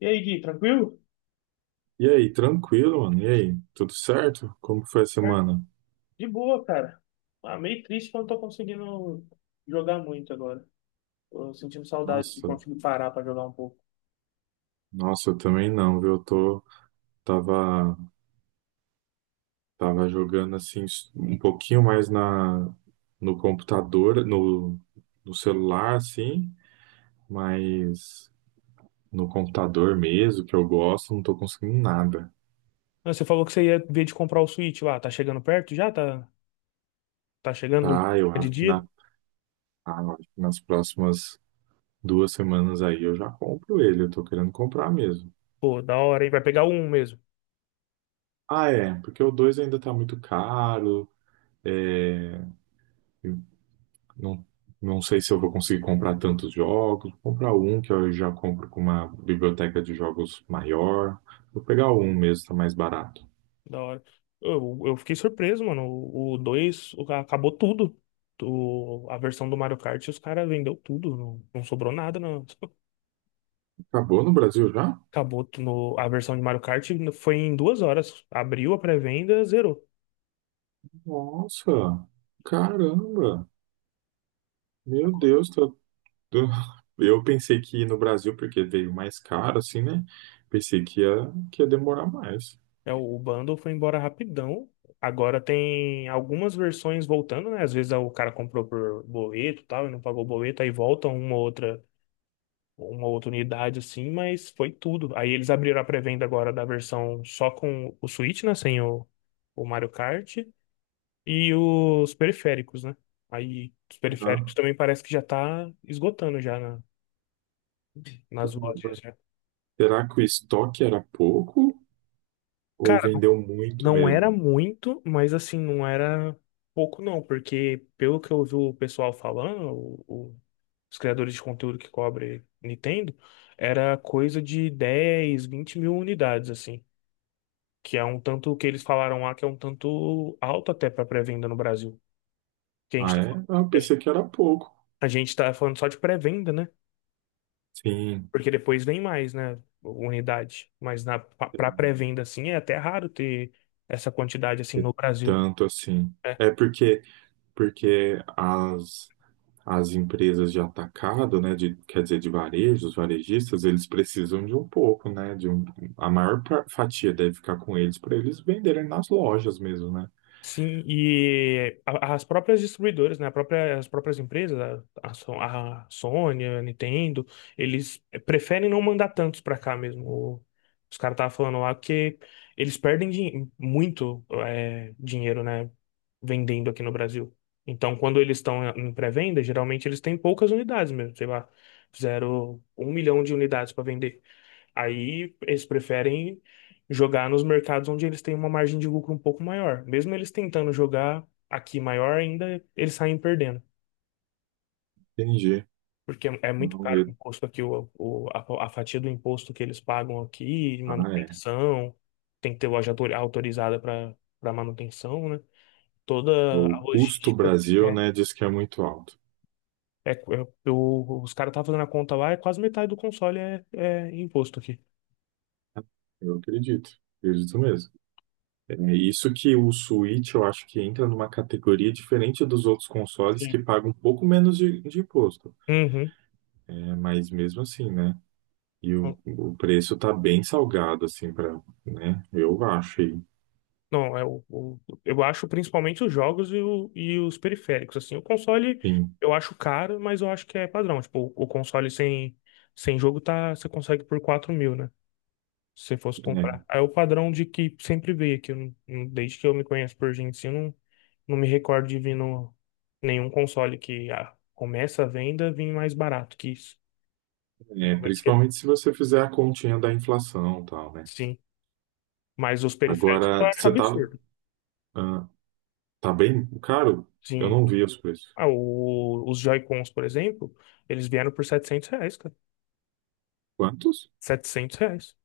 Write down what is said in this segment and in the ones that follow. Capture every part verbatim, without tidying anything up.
E aí, Gui, tranquilo? E aí, tranquilo, mano? E aí, tudo certo? Como foi a É, semana? de boa, cara. Ah, meio triste que eu não tô conseguindo jogar muito agora. Tô sentindo saudade de Nossa, conseguir parar pra jogar um pouco. nossa, eu também não, viu? Eu tô, tava, tava jogando assim um pouquinho mais na, no computador, no, no celular, assim, mas no computador mesmo, que eu gosto, não tô conseguindo nada. Não, você falou que você ia ver de comprar o Switch lá. Tá chegando perto já? Tá, tá chegando no dia Tá, eu de acho que dia? na, ah, eu acho que nas próximas duas semanas aí eu já compro ele, eu tô querendo comprar mesmo. Pô, da hora, hein? Vai pegar um mesmo. Ah, é, porque o dois ainda tá muito caro. É, Não, não sei se eu vou conseguir comprar tantos jogos. Vou comprar um que eu já compro com uma biblioteca de jogos maior. Vou pegar um mesmo, tá mais barato. Da hora. Eu, eu fiquei surpreso, mano. O dois acabou tudo. O- a versão do Mario Kart, os caras vendeu tudo. Não, não sobrou nada, não. Acabou no Brasil já? Acabou no, a versão de Mario Kart foi em duas horas. Abriu a pré-venda, zerou. Nossa, caramba. Meu Deus, tô- tô- eu pensei que ia no Brasil, porque veio mais caro, assim, né? Pensei que ia, que ia demorar mais. É, o o bundle foi embora rapidão. Agora tem algumas versões voltando, né? Às vezes o cara comprou por boleto e tal, e não pagou o boleto, aí volta uma outra, uma outra unidade assim, mas foi tudo. Aí eles abriram a pré-venda agora da versão só com o Switch, né? Sem o, o Mario Kart e os periféricos, né? Aí os Ah, periféricos também parece que já tá esgotando já na- nas lojas, caramba. né? Será que o estoque era pouco ou Cara, vendeu muito não era mesmo? muito, mas assim, não era pouco não, porque pelo que eu vi o pessoal falando, o- o- os criadores de conteúdo que cobre Nintendo, era coisa de dez vinte mil unidades, assim. Que é um tanto que eles falaram lá que é um tanto alto até para pré-venda no Brasil. Que a Ah, gente, é? Ah, eu pensei que era pouco. a gente tá falando só de pré-venda, né? Sim. Porque depois vem mais, né? Unidade. Mas na, pra É. pra pré-venda, assim, é até raro ter essa quantidade assim E no Brasil, Tanto assim. né? É porque, porque as, as empresas de atacado, né, de, quer dizer, de varejo, os varejistas, eles precisam de um pouco, né, de um, a maior pa- fatia deve ficar com eles para eles venderem nas lojas mesmo, né? Sim, e a- as próprias distribuidoras, né, a própria, as próprias empresas, a, a So- a Sony, a Nintendo, eles preferem não mandar tantos pra cá mesmo. O- Os caras estavam falando lá que eles perdem din- muito é, dinheiro, né, vendendo aqui no Brasil. Então, quando eles estão em pré-venda, geralmente eles têm poucas unidades mesmo, sei lá, fizeram um milhão de unidades para vender. Aí eles preferem jogar nos mercados onde eles têm uma margem de lucro um pouco maior. Mesmo eles tentando jogar aqui maior, ainda eles saem perdendo. Entendi. Porque é é muito Não, caro o eu- imposto aqui, o, o- a, a fatia do imposto que eles pagam aqui, ah, é. manutenção, tem que ter loja autor- autorizada para para manutenção, né? É, Toda a o custo logística. Brasil, É, né, diz que é muito alto. É, é- o- os caras estavam fazendo a conta lá, é quase metade do console é, é imposto aqui. Eu acredito. Acredito mesmo. É isso que o Switch eu acho que entra numa categoria diferente dos outros consoles que Sim. pagam um pouco menos de de imposto. Uhum. É, mas mesmo assim, né? E o, o preço tá bem salgado, assim, para, né? Eu acho. E, Não, eu o, eu acho principalmente os jogos e, o- e os periféricos, assim, o console enfim, eu acho caro, mas eu acho que é padrão, tipo, o, console sem, sem jogo tá, você consegue por quatro mil, né, se você fosse comprar. Aí o padrão de que sempre veio, que eu não- não- desde que eu me conheço por gente, assim, eu não, não me recordo de vir no, nenhum console que ah, começa a venda vir mais barato que isso. é, é, Realmente, principalmente se você fizer a continha da inflação e tal, né? sim, mas os periféricos eu Agora, acho você tá, absurdo. ah, tá bem caro? Eu Sim, não vi os preços. Ah, o- os Joy-Cons, por exemplo, eles vieram por setecentos reais, cara. Quantos? setecentos reais.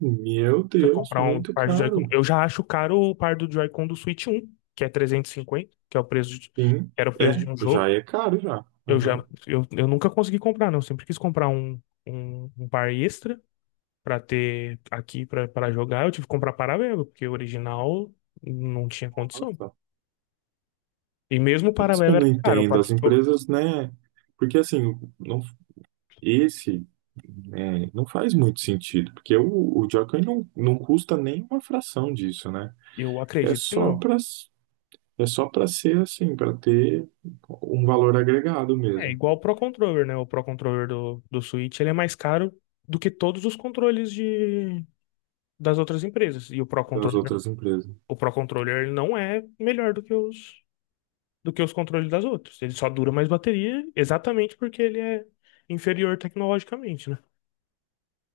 Meu Você Deus, comprar um muito par de Joy-Con. caro. Eu já acho caro o par do Joy-Con do Switch um, que é trezentos e cinquenta, que é o preço de, que Sim, era o preço de é, um já jogo. é caro já. Eu já, Aham. eu, eu nunca consegui comprar, não. Eu sempre quis comprar um, um, um par extra pra ter aqui pra para jogar. Eu tive que comprar paralelo, porque o original não tinha condição. Nossa, E mesmo o é isso que paralelo eu era não caro. Eu, entendo. As paguei- eu empresas, né? Porque assim, não, esse. É, não faz muito sentido, porque o, o Joker não, não custa nem uma fração disso, né? eu É acredito que só não. para É só para ser assim, para ter um valor agregado É mesmo igual o Pro Controller, né? O Pro Controller do, do Switch, ele é mais caro do que todos os controles de, das outras empresas. E o Pro das Controller, outras empresas. o Pro Controller ele não é melhor do que os, do que os controles das outras. Ele só dura mais bateria exatamente porque ele é inferior tecnologicamente, né?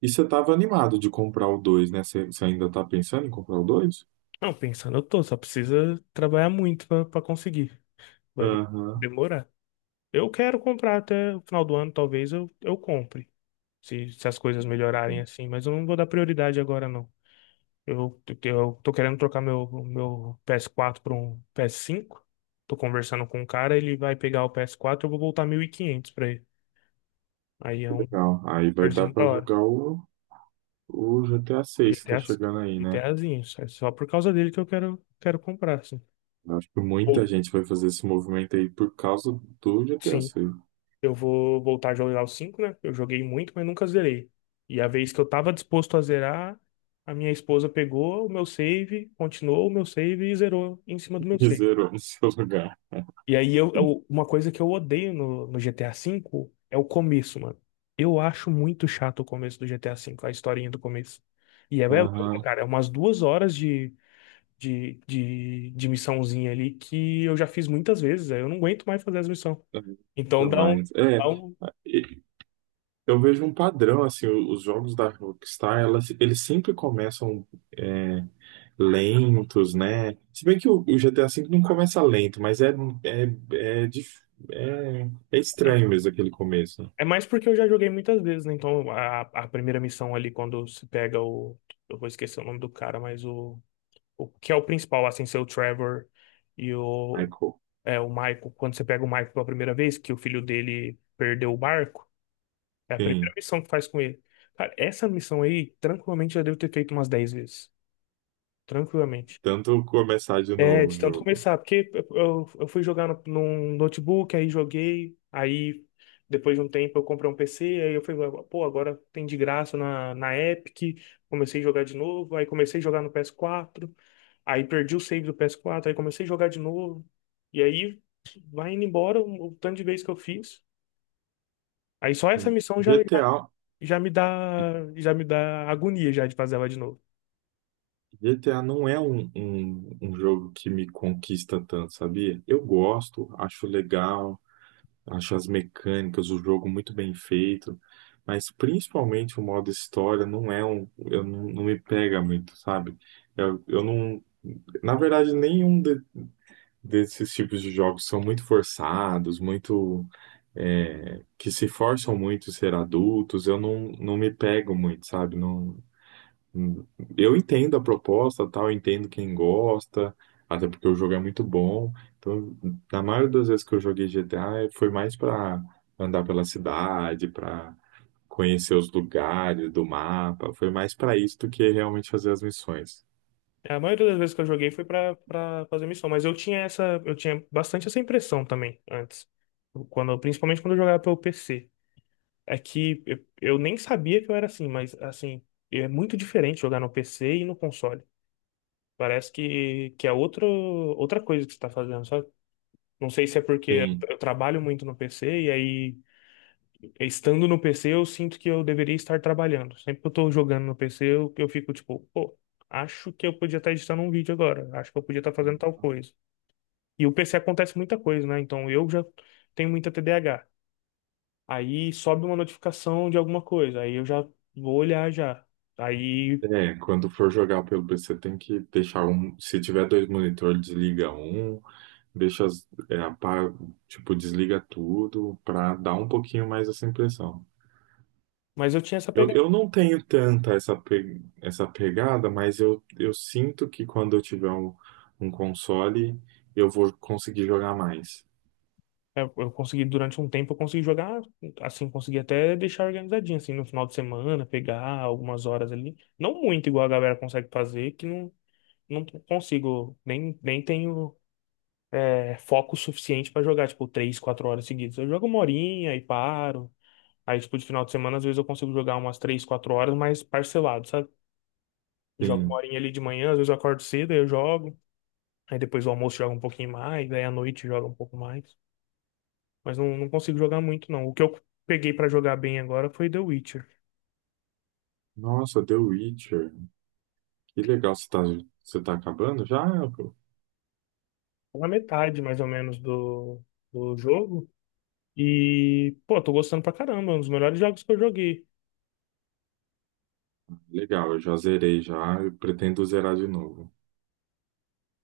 E você estava animado de comprar o dois, né? Você, você ainda está pensando em comprar o dois? Não, pensando, eu tô, só precisa trabalhar muito pra pra conseguir. Vai de- Aham, demorar. Eu quero comprar até o final do ano, talvez eu, eu compre. Se, se as coisas melhorarem assim, mas eu não vou dar prioridade agora, não. Eu, eu tô querendo trocar meu, meu P S quatro para um P S cinco. Tô conversando com um cara, ele vai pegar o P S quatro, eu vou voltar mil e quinhentos pra ele. Aí é que um legal. Aí vai dar valorzinho da para hora. jogar o, o GTA seis que tá G T A, sim. chegando aí, né? GTAzinho. É só por causa dele que eu quero, quero comprar, assim. Eu acho que Ou- muita gente vai fazer esse movimento aí por causa do GTA Sim, seis eu vou voltar a jogar o cinco, né? Eu joguei muito, mas nunca zerei. E a vez que eu tava disposto a zerar, a minha esposa pegou o meu save, continuou o meu save e zerou em cima do meu E save. zerou no seu lugar. E aí, eu, eu- uma coisa que eu odeio no, no G T A cinco é o começo, mano. Eu acho muito chato o começo do G T A cinco, a historinha do começo. E é, é longa, Aham. cara, é umas duas horas de, de, de, de missãozinha ali que eu já fiz muitas vezes, aí eu não aguento mais fazer as missões. Então dá um, Mas, é, dá um- e- eu vejo um padrão, assim, o- os jogos da Rockstar, elas, eles sempre começam é, lentos, né? Se bem que o, o G T A V não começa lento, mas é, é, é, dif- é, é é, estranho mesmo aquele começo, né? é mais porque eu já joguei muitas vezes, né? Então a, a primeira missão ali, quando se pega o. Eu vou esquecer o nome do cara, mas o, o que é o principal, assim, ser o Trevor e o. Michael. É, o Maico, quando você pega o Maico pela primeira vez, que o filho dele perdeu o barco, é a primeira Sim, missão que faz com ele. Cara, essa missão aí, tranquilamente, já devo ter feito umas dez vezes. Tranquilamente. tanto começar de É, novo o de tanto jogo. começar, porque eu, eu fui jogar no, num notebook, aí joguei, aí depois de um tempo eu comprei um P C, aí eu falei, pô, agora tem de graça na, na Epic, comecei a jogar de novo, aí comecei a jogar no P S quatro, aí perdi o save do P S quatro, aí comecei a jogar de novo, e aí vai indo embora o, o tanto de vezes que eu fiz. Aí só essa Sim. missão já, me- GTA, já me dá, já me dá agonia já de fazer ela de novo. G T A não é um, um, um jogo que me conquista tanto, sabia? Eu gosto, acho legal, acho as mecânicas, o jogo muito bem feito, mas principalmente o modo história não é um, eu não, não me pega muito, sabe? Eu, eu não, na verdade, nenhum de- desses tipos de jogos são muito forçados, muito é, que se forçam muito a ser adultos. Eu não, não me pego muito, sabe? Não, eu entendo a proposta, tal, eu entendo quem gosta, até porque o jogo é muito bom. Então, na maioria das vezes que eu joguei G T A, foi mais para andar pela cidade, para conhecer os lugares do mapa, foi mais para isso do que realmente fazer as missões. É, a maioria das vezes que eu joguei foi pra, pra fazer missão, mas eu tinha essa, eu tinha bastante essa impressão também antes. Quando, principalmente quando eu jogava pelo P C. É que eu, eu nem sabia que eu era assim, mas assim, é muito diferente jogar no P C e no console. Parece que, que é outro, outra coisa que você tá fazendo, sabe? Não sei se é porque Sim. eu trabalho muito no P C e aí é, estando no P C, eu sinto que eu deveria estar trabalhando. Sempre que eu tô jogando no P C, eu, eu fico tipo, pô, acho que eu podia estar editando um vídeo agora, acho que eu podia estar fazendo tal coisa. E o P C acontece muita coisa, né? Então eu já tenho muita T D A agá. Aí sobe uma notificação de alguma coisa, aí eu já vou olhar já. Aí, É, quando for jogar pelo P C, tem que deixar um. Se tiver dois monitores, desliga um, deixa, as- é, apaga, tipo, desliga tudo, para dar um pouquinho mais essa impressão. mas eu tinha essa Eu, pegada. eu não tenho tanta essa, pe- essa pegada, mas eu, eu sinto que quando eu tiver um, um console, eu vou conseguir jogar mais. Eu, eu consegui, durante um tempo, eu consegui jogar, assim, consegui até deixar organizadinho, assim, no final de semana, pegar algumas horas ali. Não muito igual a galera consegue fazer, que não não consigo, nem, nem tenho é, foco suficiente pra jogar, tipo, três, quatro horas seguidas. Eu jogo uma horinha e paro. Aí, tipo, de final de semana, às vezes eu consigo jogar umas três, quatro horas, mas parcelado, sabe? Jogo uma Sim. horinha ali de manhã, às vezes eu acordo cedo, aí eu jogo. Aí depois do almoço joga um pouquinho mais, aí à noite joga um pouco mais. Mas não, não consigo jogar muito, não. O que eu peguei pra jogar bem agora foi The Witcher. Nossa, The Witcher. Que legal, você tá, você tá acabando já? Tá na metade, mais ou menos, do, do jogo. E, pô, tô gostando pra caramba, é um dos melhores jogos que eu joguei. Legal, eu já zerei já, eu pretendo zerar de novo.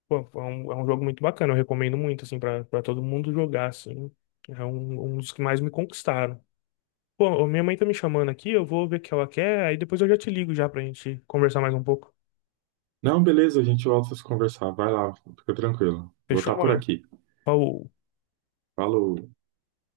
Pô, é um, é um jogo muito bacana, eu recomendo muito, assim, pra, pra todo mundo jogar, assim. É um, um dos que mais me conquistaram. Pô, ô, minha mãe tá me chamando aqui, eu vou ver o que ela quer, aí depois eu já te ligo já pra gente conversar mais um pouco. Não, beleza, a gente volta a se conversar. Vai lá, fica tranquilo. Vou Fechou, estar por mano? aqui. Ó, O Falou.